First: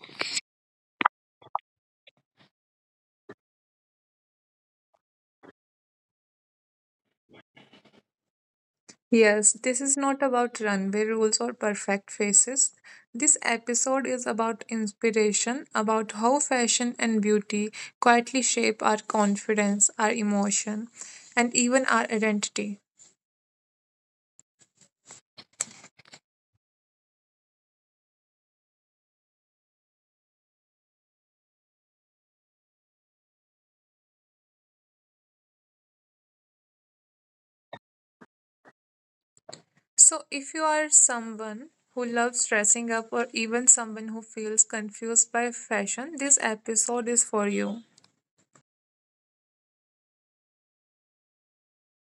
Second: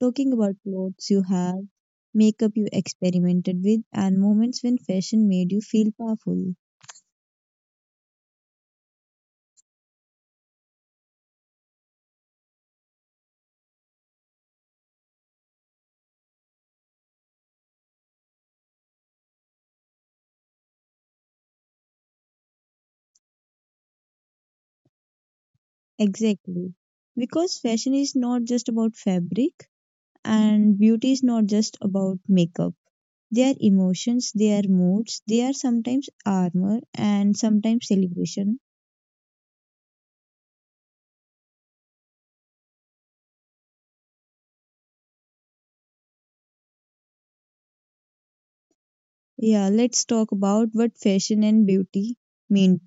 talking about clothes you have, makeup you experimented with, and moments when fashion made you feel powerful. Yes, this is not about runway rules or perfect faces. This episode is about inspiration, about how fashion and beauty quietly shape our confidence, our emotion, and even our identity. Exactly. Because fashion is not just about fabric, and beauty is not just about makeup. They are emotions, they are moods, they are sometimes armor and sometimes celebration. So, if you are someone who loves dressing up, or even someone who feels confused by fashion, this episode is for you. Yeah, let's talk about what fashion and beauty means.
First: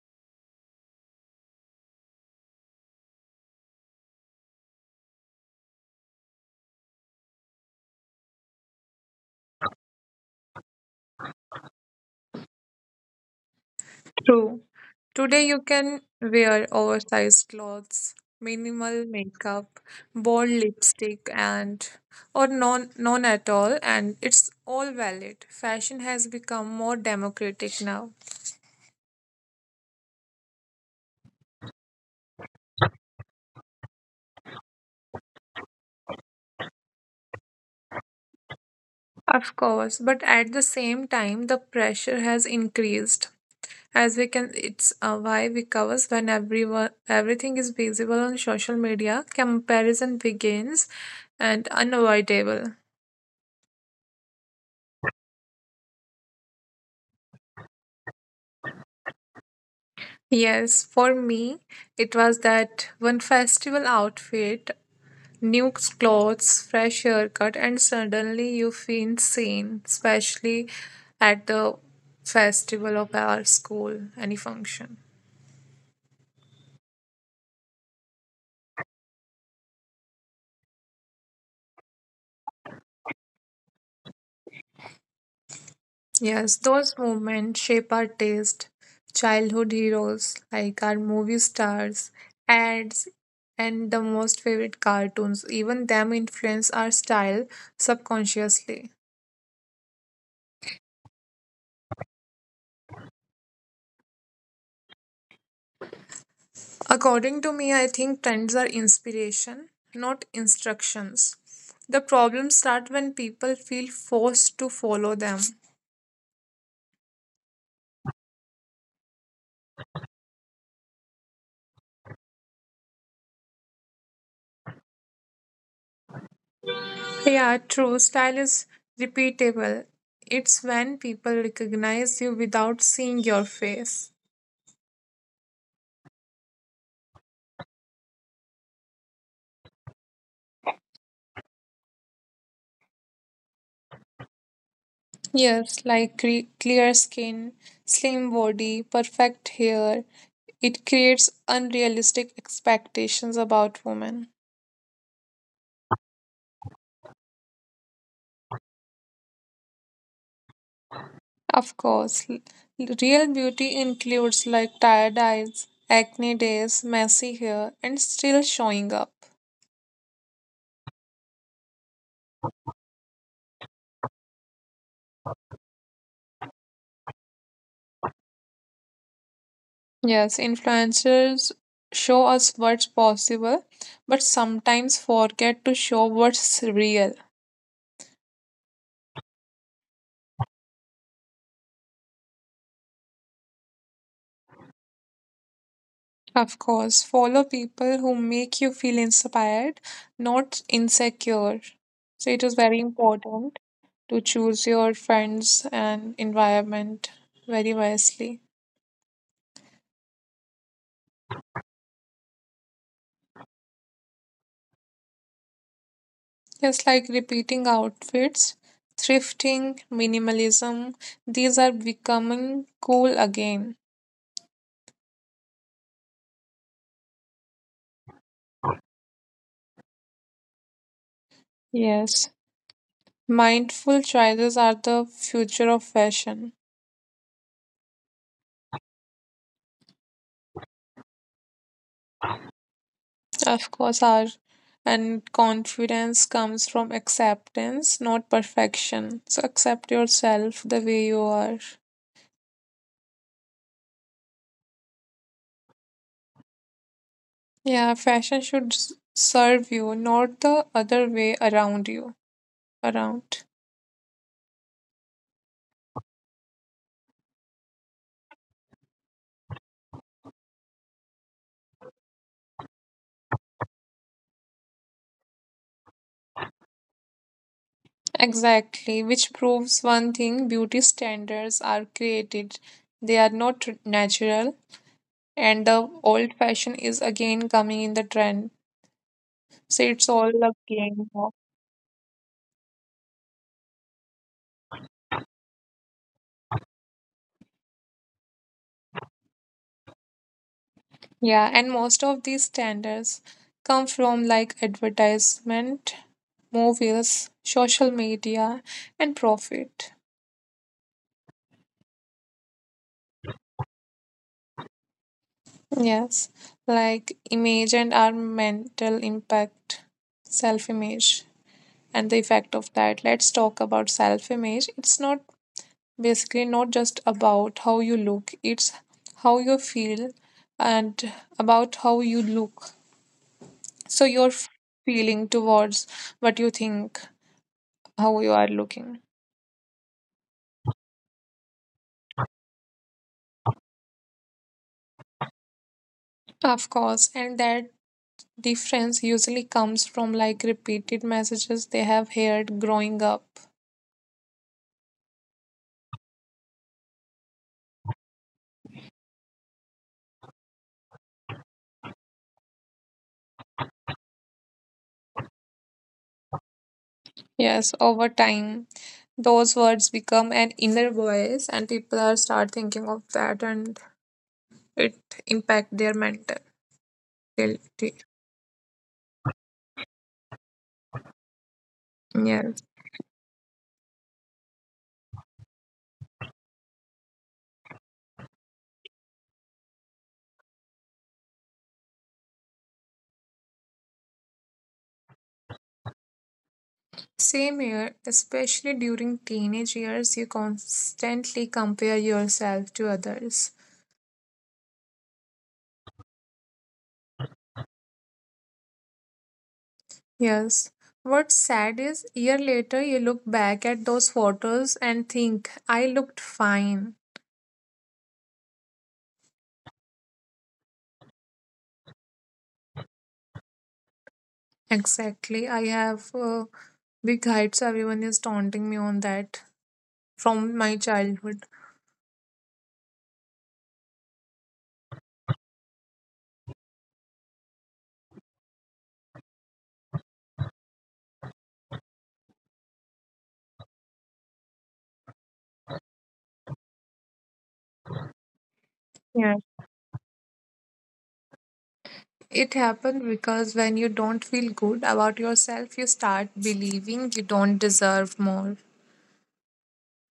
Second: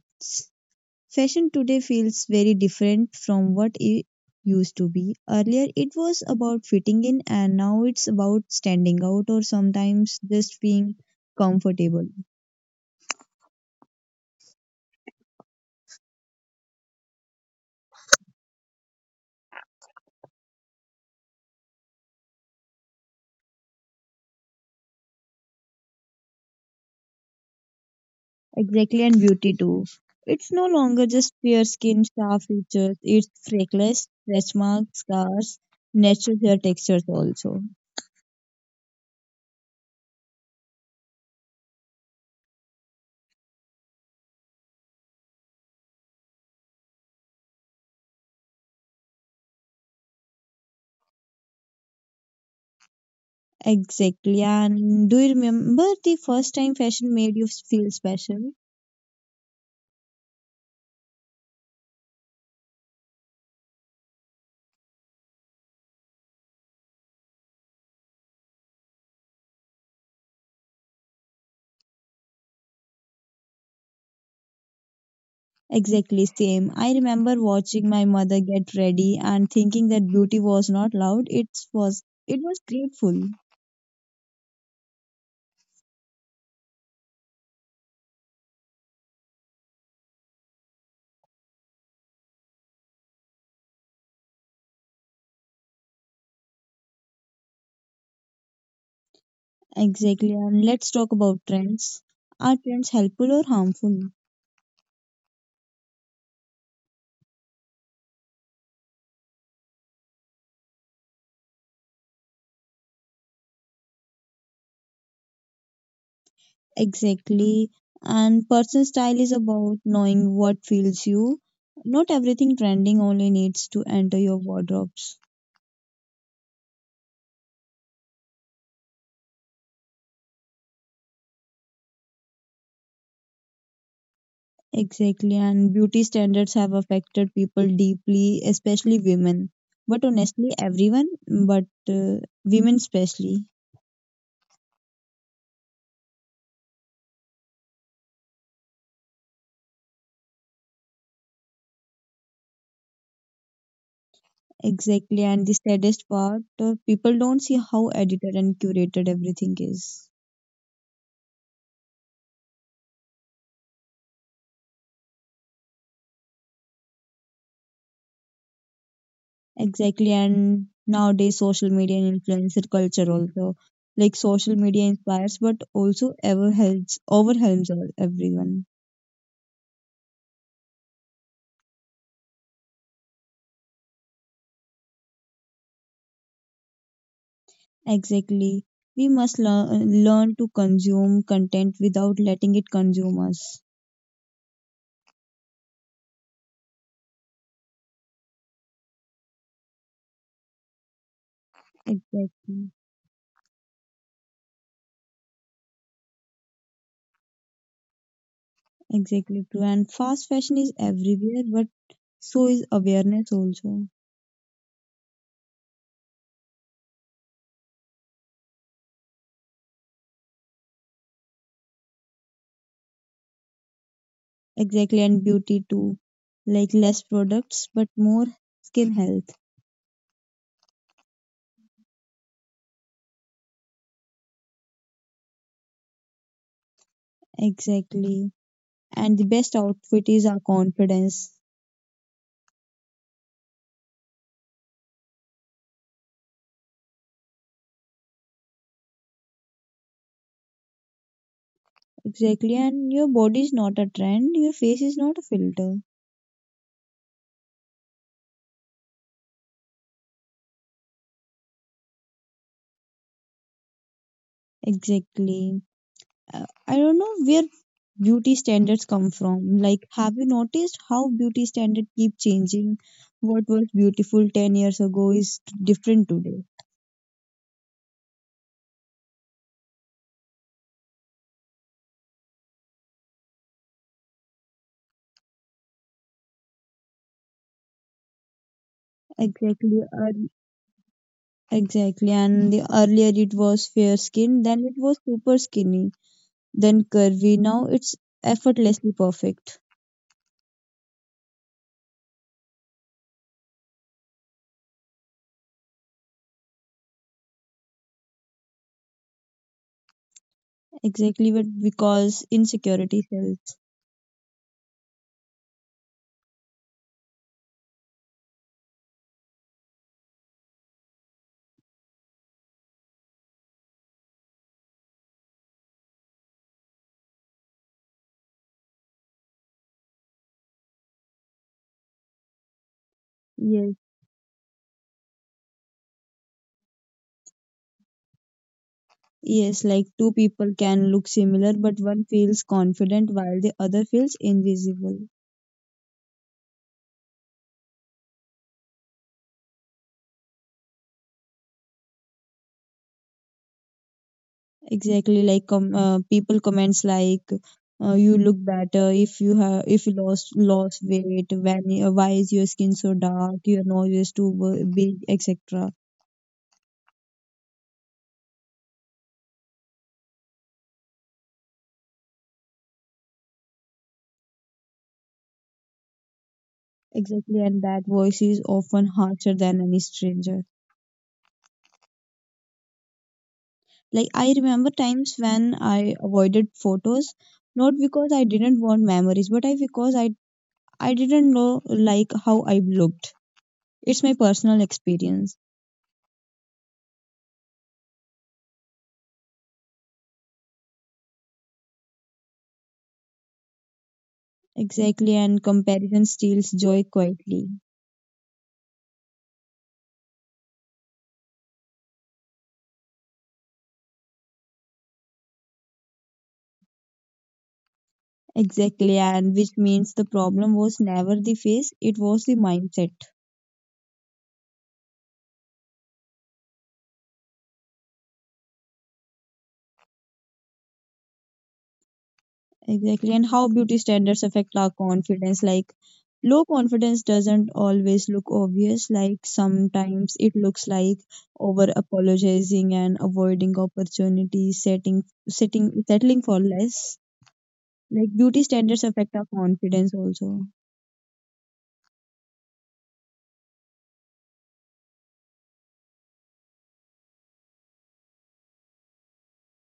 Fashion today feels very different from what it used to be. Earlier, it was about fitting in, and now it's about standing out or sometimes just being comfortable. True. Today you can wear oversized clothes, minimal makeup, bold lipstick and or none at all, and it's all valid. Fashion has become more democratic now. Exactly, and beauty too. It's no longer just fair skin, sharp features, it's freckles, stretch marks, scars, natural hair textures also. Of course, but at the same time the pressure has increased. As we can it's why? Because when everyone everything is visible on social media, comparison begins and unavoidable. Exactly, and do you remember the first time fashion made you feel special? Yes, for me, it was that one festival outfit, new clothes, fresh haircut, and suddenly you feel seen, especially at the festival of our school, any function. Exactly same. I remember watching my mother get ready and thinking that beauty was not loud. It was grateful. Yes, those moments shape our taste. Childhood heroes like our movie stars, ads, and the most favorite cartoons, even them influence our style subconsciously. Exactly. And let's talk about trends. Are trends helpful or harmful? According to me, I think trends are inspiration, not instructions. The problems start when people feel forced to follow them. Exactly. And personal style is about knowing what feels you. Not everything trending only needs to enter your wardrobes. Yeah, true. Style is repeatable. It's when people recognize you without seeing your face. Exactly. And beauty standards have affected people deeply, especially women. But honestly, everyone, but women especially. Yes, like clear skin, slim body, perfect hair. It creates unrealistic expectations about women. Exactly, and the saddest part, people don't see how edited and curated everything is. Of course, real beauty includes like tired eyes, acne days, messy hair, and still showing up. Exactly, and nowadays social media and influencer culture also. Like social media inspires but also ever helps everyone. Yes, influencers show us what's possible, but sometimes forget to show what's real. Exactly. We must learn to consume content without letting it consume us. Of course, follow people who make you feel inspired, not insecure. So it is very Exactly. important to choose your friends and environment very wisely. Exactly true. And fast fashion is everywhere, but so is awareness also. Just like repeating outfits, thrifting, minimalism, these are becoming cool again. Exactly, and beauty too. Like less products, but more skin health. Yes, mindful choices are the future of fashion. Exactly. And the best outfit is our confidence. Of course, our and confidence comes from acceptance, not perfection. So accept yourself the way you are. Exactly. And your body is not a trend, your face is not a filter. Yeah, fashion should serve you, not the other way around you. Around. Exactly. I don't know where beauty standards come from. Like, have you noticed how beauty standards keep changing? What was beautiful 10 years ago is different today. Exactly, which proves one thing: beauty standards are created, they are not natural, and the old fashion is again coming in the trend. So it's all Exactly. a game. Of- Exactly, and the earlier it was fair skin, then it was super skinny, then curvy. Now it's effortlessly perfect. Yeah, and most of these standards come from like advertisement, movies, social media, and profit. Exactly, but because insecurity sells. Yes, like image and our mental impact, self image. And the effect of that. Let's talk about self image. It's not basically not just about how you look, it's how you feel and about how you look. So, your Yes, feeling towards what you think, how you are looking. yes, like two people can look similar, but one feels confident while the other feels invisible. Of course, and that difference usually comes from like repeated messages they have heard growing up. Exactly, like people comments like, "You look better if you have if you lost weight. When why is your skin so dark? Your nose is too big, etc." Yes, over time, those words become an inner voice, and people are start thinking of that and it impact their mentality. Exactly, and that voice is often harsher than any stranger. Yeah. Like, I remember times when I avoided photos, not because I didn't want memories, but I because I didn't know like how I looked. It's my personal experience. Same here, especially during teenage years, you constantly compare yourself to others. Exactly, and comparison steals joy quietly. Yes. What's sad is, year later, you look back at those photos and think, I looked fine. Exactly, and which means the problem was never the face, it was the mindset. Exactly. I have big heights. Everyone is taunting me on that from my childhood. Exactly. And how beauty standards affect our confidence. Like, low confidence doesn't always look obvious. Like, sometimes it looks like over apologizing and avoiding opportunities, settling for less. Like, beauty standards affect our confidence also. It happened because when you don't feel good about yourself, you start believing you don't deserve more.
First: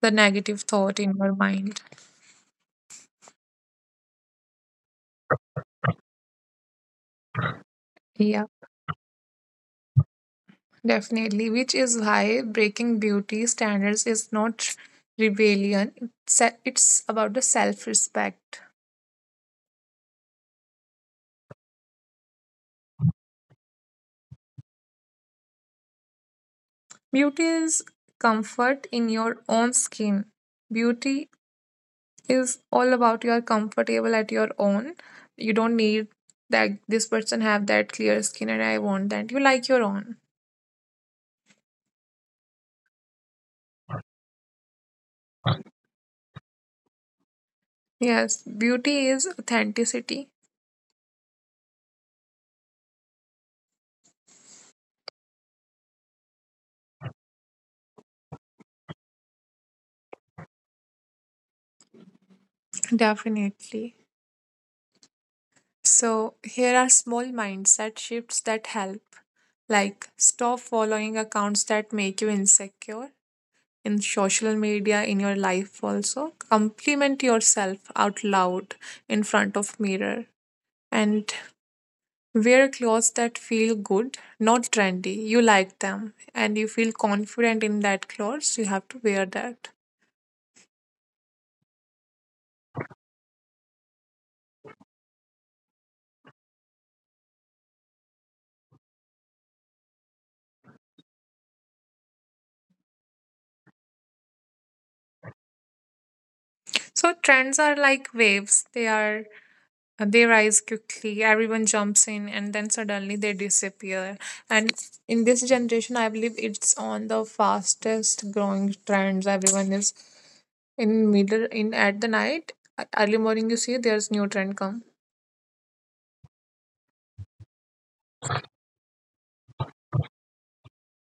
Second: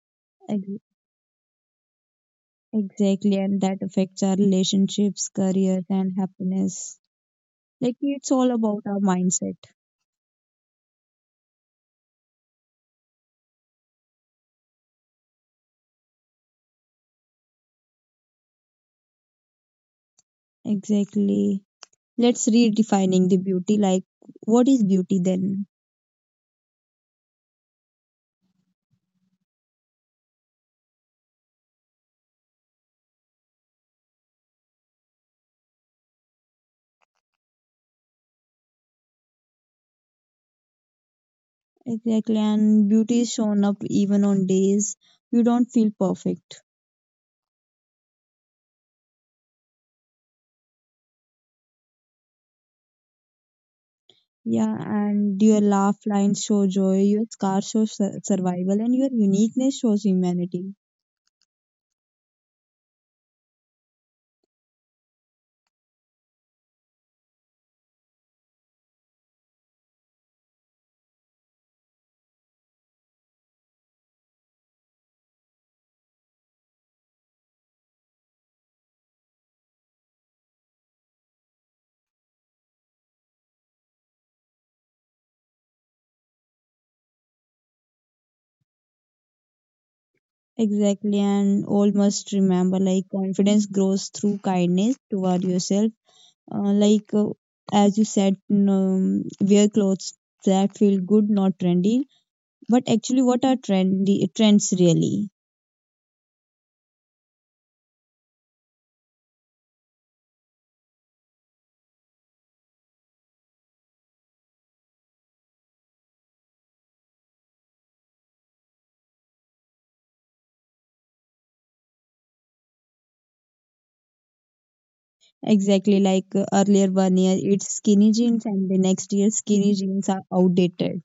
The negative Ex- thought in your mind. Exactly. And that affects our relationships, careers, and happiness. Like, it's Yeah, all about our mindset. definitely. Which is why breaking beauty standards is not rebellion, it's about the self respect. Exactly. Let's redefining the beauty. Like, what is beauty then? Beauty is comfort in your own skin. Beauty is all about you are comfortable at your own. You don't need that this person have that clear skin and I want that. You like your own. Exactly, and beauty is shown up even on days you don't feel perfect. Yes, beauty is authenticity. Yeah, and your laugh lines show joy, your scars show survival, and your uniqueness shows humanity. Definitely. So, here are small mindset shifts that help, like stop following accounts that make you insecure in social media, in your life also. Compliment yourself out loud in front of mirror and wear clothes that feel good, not trendy. You like them and you feel confident in that clothes, you have to wear that. Exactly, and all must remember like confidence grows through kindness toward yourself. Like, as you said, n- Wear clothes that feel good, not trendy. But actually, what are trendy trends really? So trends are like waves. They rise quickly, everyone jumps in, and then suddenly they disappear. And in this generation, I believe it's on the fastest growing trends. Everyone is in middle in at the night, early morning. You see, there's new trend come. Exactly like earlier one year it's skinny jeans and the next year skinny jeans are outdated.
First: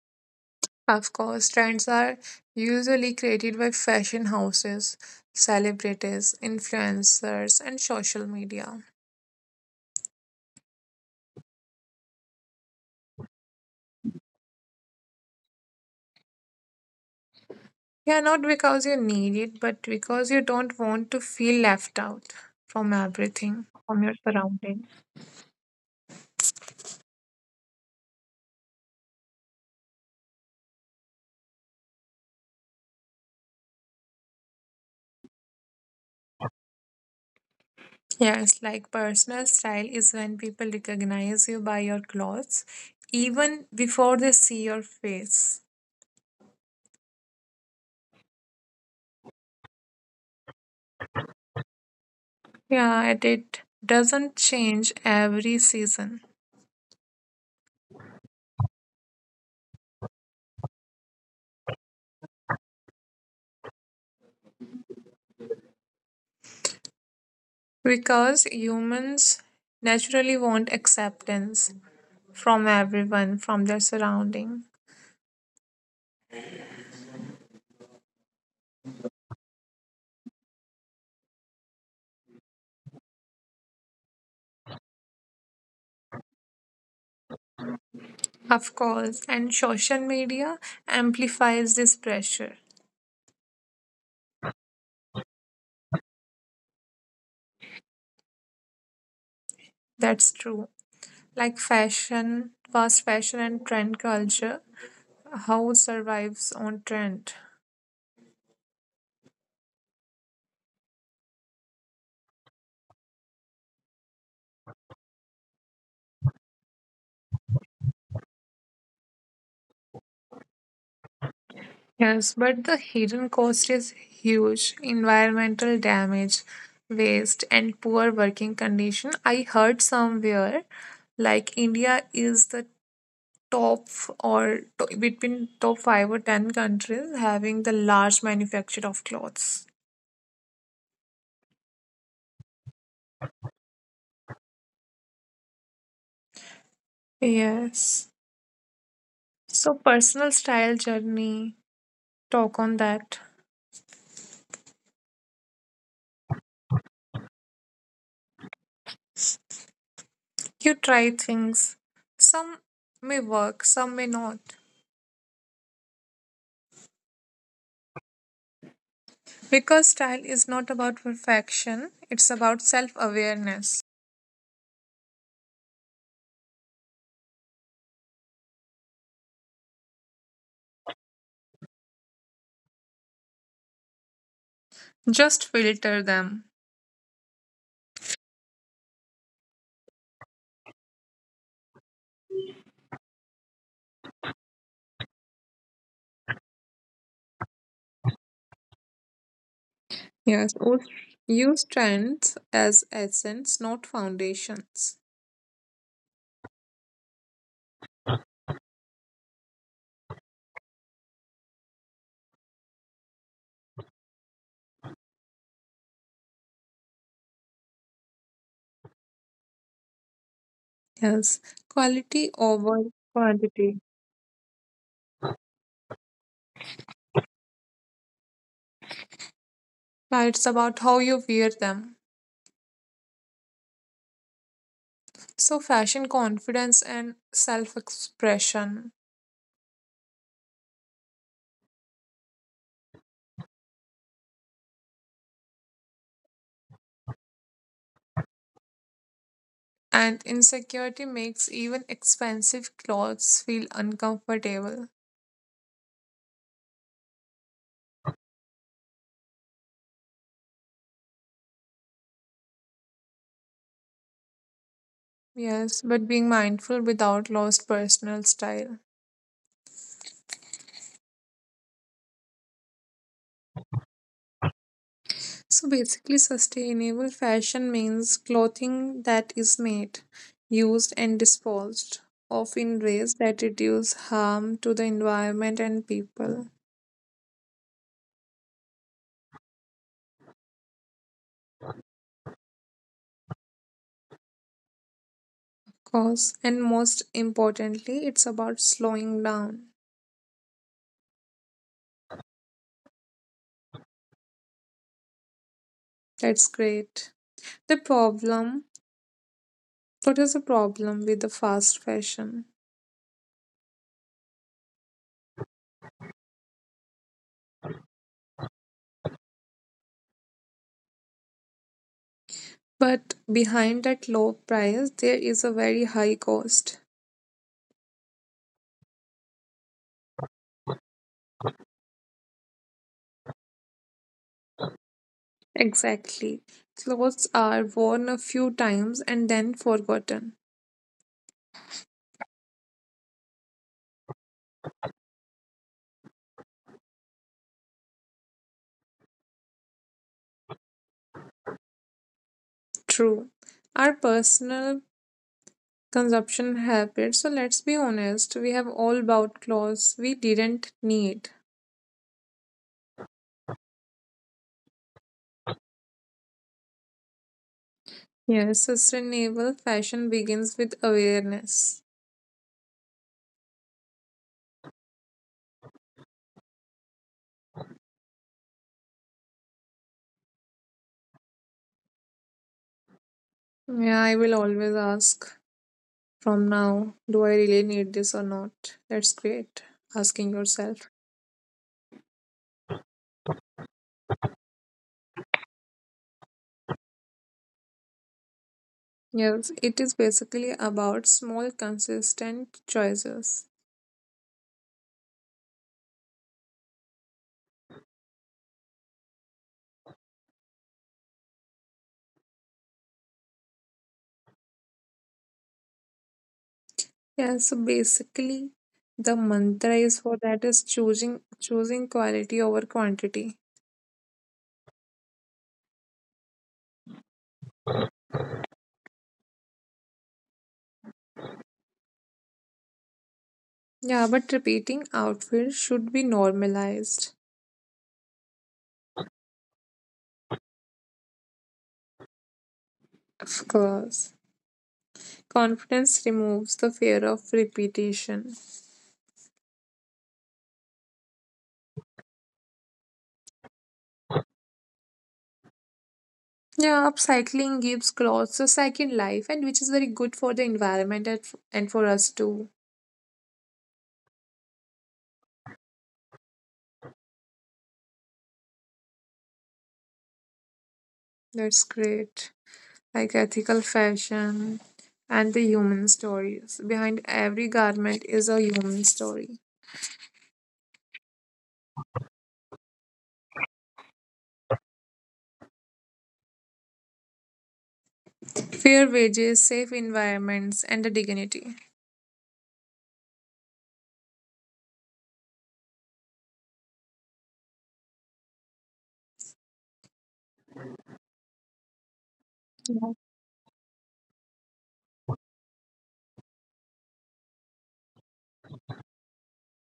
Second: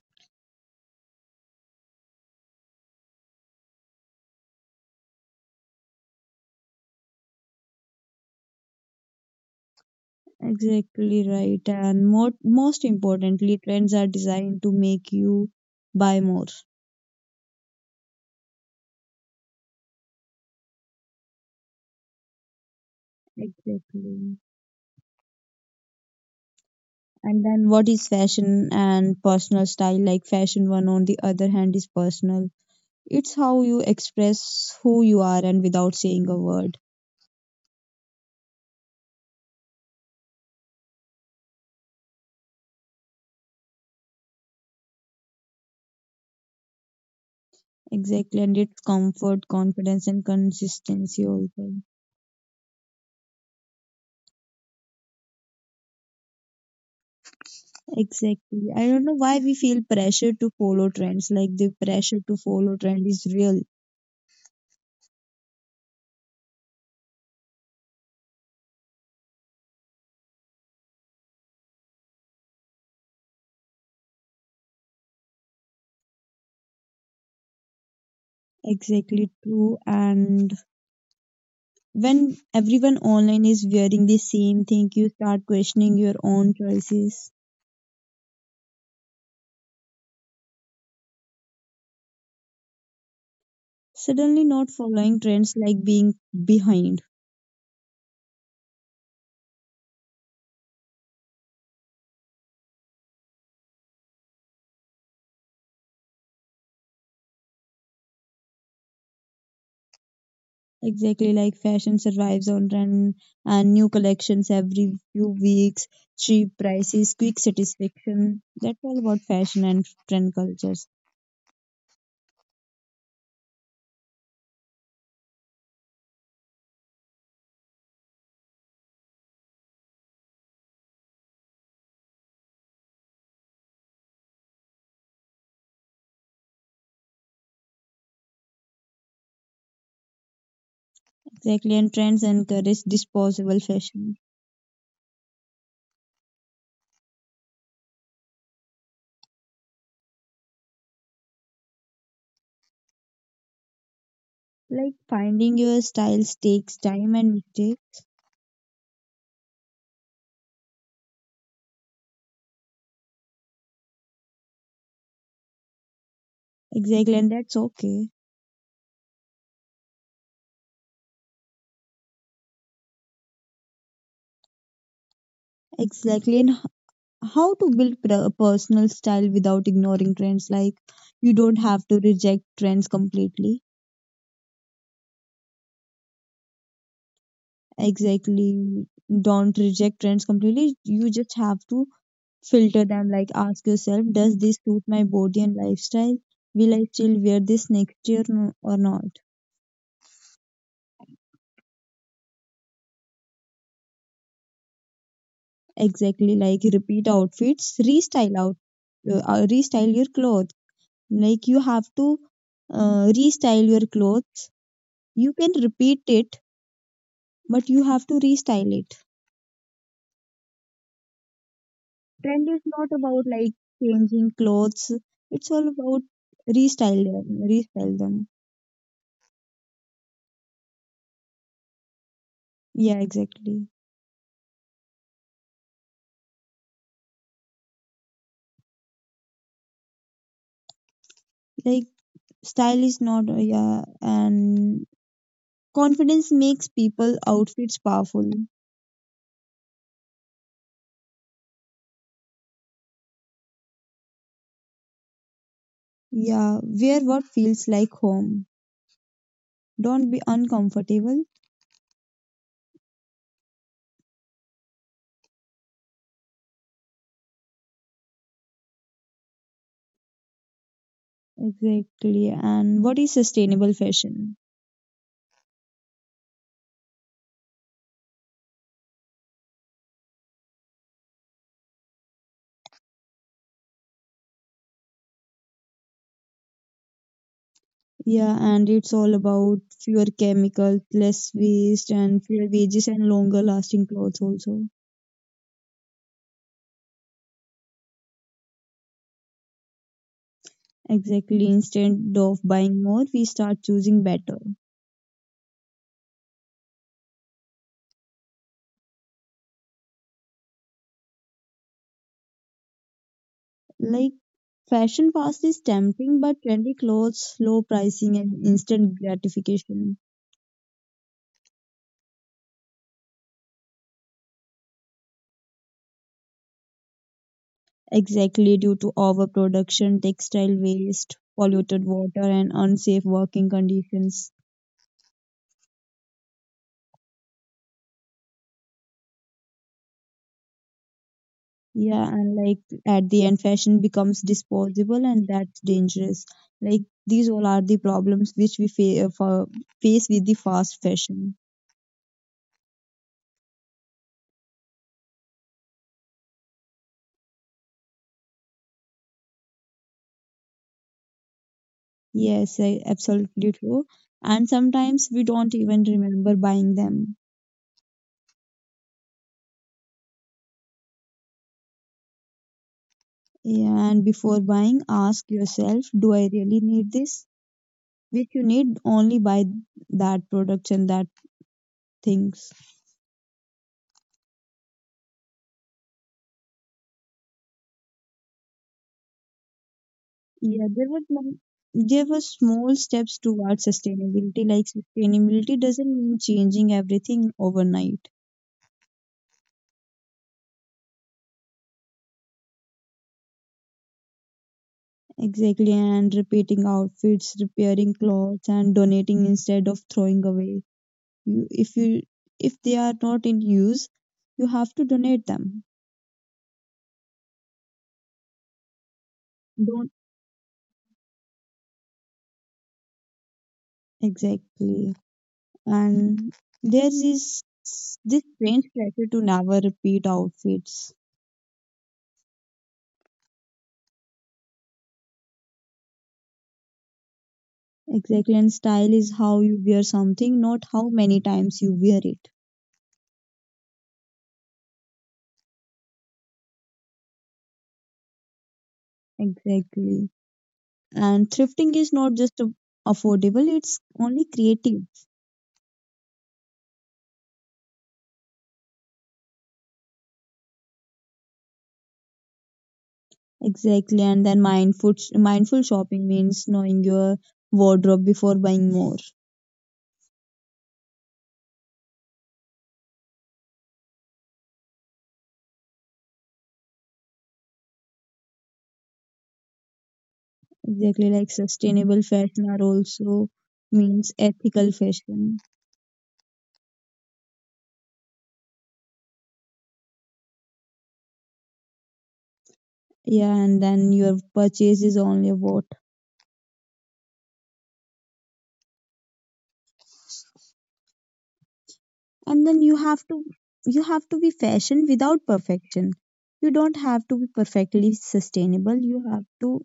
Of course, trends are usually created by fashion houses, celebrities, influencers, and social media. Exactly right. And most importantly, trends are designed to make you buy more. Yeah, not because you need it, but because you don't want to feel left out from everything, from your Exactly. surroundings. And then what is fashion and personal style? Like fashion one on the other hand is personal. It's how you express who you are and without saying a word. Yes, like personal style is when people recognize you by your clothes even before they see your face. Exactly. And it's comfort, confidence and consistency also. Yeah, and it doesn't change every season Exactly. I don't know why we feel pressure to follow trends. Like the pressure to follow trend is real. because humans naturally want acceptance from everyone, from their surrounding. Exactly true. And when everyone online is wearing the same thing, you start questioning your own choices. Of course, and social media amplifies this pressure. Suddenly, not following trends like being behind. That's true. Like fashion, fast fashion, and trend culture, how survives on trend. Exactly like fashion survives on trend and new collections every few weeks, cheap prices, quick satisfaction. That's all about fashion and trend culture. Yes, but the hidden cost is huge. Environmental damage, waste, and poor working condition. I heard somewhere like India is the top between top 5 or 10 countries having the large manufacture of clothes. Exactly, and trends encourage disposable fashion. Yes. So personal style journey, talk on that. Like finding your styles takes time and mistakes. You try things. Some may work, some may not. Exactly, and that's okay. Because style is not about perfection, it's about self awareness. Exactly, and how to build personal style without ignoring trends. Like you don't have to reject trends completely. Just filter them. Exactly, don't reject trends completely. You just have to filter them. Like ask yourself, does this suit my body and lifestyle? Will I still wear this next year or not? Yes, or use trends as essence, not foundations. Exactly, like repeat outfits, restyle your clothes. Like you have to restyle your clothes. You can repeat it, but you have to restyle it. Yes, quality Trend is over not about like quantity. changing clothes. It's all about restyle them, restyle them. Yeah, it's about how you wear them. Yeah, exactly. So, fashion confidence and self expression. Like style is not Yeah, and confidence makes people outfits powerful. And insecurity makes even expensive clothes feel uncomfortable. Yeah, wear what feels like home. Don't be uncomfortable. Yes, but being mindful without lost personal style. Exactly. And what is sustainable fashion? So basically, sustainable fashion means clothing that is made, used, and disposed of in ways that reduce harm to the environment and people. Yeah, and it's all about fewer chemicals, less waste, and fewer wages and longer lasting clothes also. Of course, and most importantly, it's about slowing down. Exactly. Instead of buying more, we start choosing better. That's great. The problem what is the problem with the fast fashion? Like fashion fast is tempting, but trendy clothes, low pricing, and instant gratification. But behind that low price, there is a very high cost. Exactly, due to overproduction, textile waste, polluted water, and unsafe working conditions. Exactly. Clothes are worn a few times and then forgotten. Yeah, and like at the end, fashion becomes disposable, and that's dangerous. Like these all are the problems which face with the fast fashion. True. Our personal consumption habits, so let's be honest, we have all bought clothes we didn't need. Yes, I absolutely true. And sometimes we don't even remember buying them. Yes, sustainable fashion begins with awareness. Yeah, and before buying, ask yourself, do I really need this? Which you need only buy that products and that things. Yeah, I will always ask from now, do I really need this or not? That's great. Asking Yeah, yourself. There were small steps towards sustainability. Like sustainability doesn't mean changing everything overnight. Yes, it is basically about small, consistent choices. Exactly, and repeating outfits, repairing clothes, and donating instead of throwing away. You, if you, if they are not in use, you have to donate them. Yeah, so basically, the mantra Don't is for that is choosing quality over quantity. exactly. And there is this strange pressure to never repeat outfits. Yeah, but repeating outfits should be normalized. Exactly, and style is how you wear something, not how many times you wear it. Of course. Confidence removes the fear of repetition. Exactly. And thrifting is not just a- affordable, it's only creative. Yeah, upcycling gives clothes a second life, and which is very good for the environment and and for us too. Exactly. And then mindful shopping means knowing your wardrobe before buying more. That's great. Like ethical fashion and the human stories. Behind every garment is a human story. Exactly, like sustainable fashion are also means ethical fashion. Fair wages, safe environments, and the dignity. Yeah, and then your purchase is only what and then you have to be fashion without perfection. You don't have to be perfectly sustainable. You have to,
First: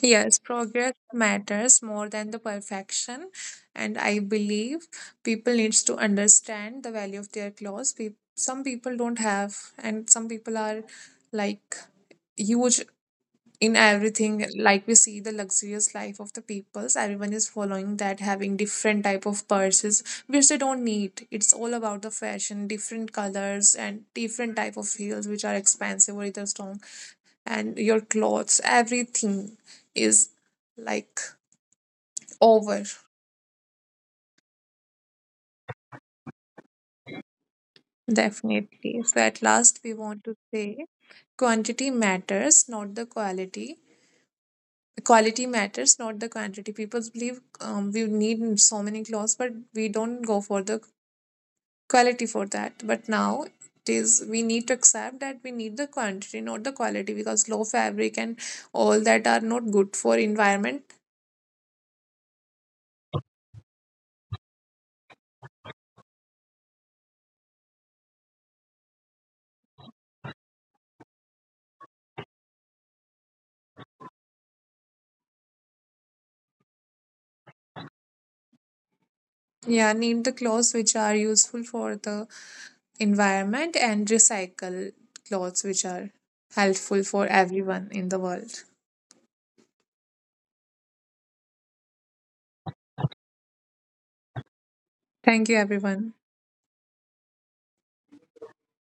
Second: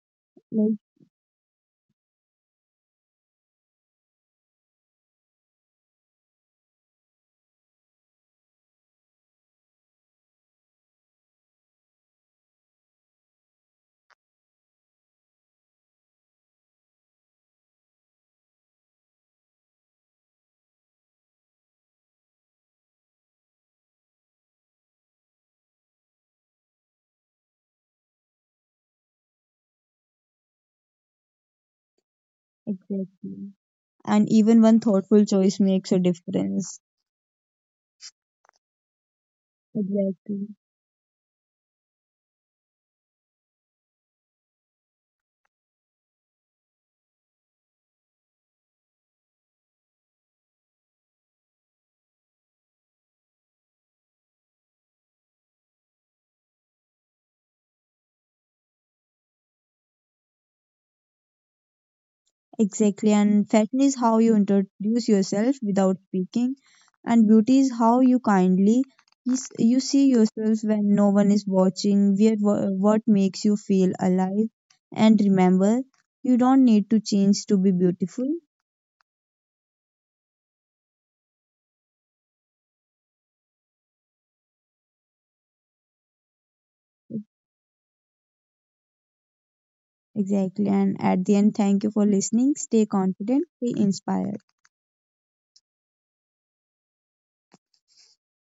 Yes, like, progress matters more than the perfection. And I believe people needs to understand the value of their clothes. Some people don't have, and some people are like huge in everything, like we see the luxurious life of the peoples. Everyone is following that, having different type of purses which they don't need. It's all about the fashion, different colors and different type of heels which are expensive or either strong, and your clothes everything is like over. exactly, and even one thoughtful choice makes a difference. Definitely. So at last we want to exactly say quantity matters not the quality, quality matters not the quantity. People believe we need so many clothes but we don't go for the quality for that, but now it is we need to accept that we need the quantity not the quality because low fabric and all that are not good for environment. exactly, and fashion is how you introduce yourself without speaking, and beauty is how you is- you see yourself when no one is watching, what makes you feel alive. And remember, you don't need to change to be beautiful. Yeah, need the clothes which are useful for the environment and recycle clothes which are helpful for everyone in the world. Exactly. And at the end, thank you for listening. Stay confident, stay inspired. Thank you everyone.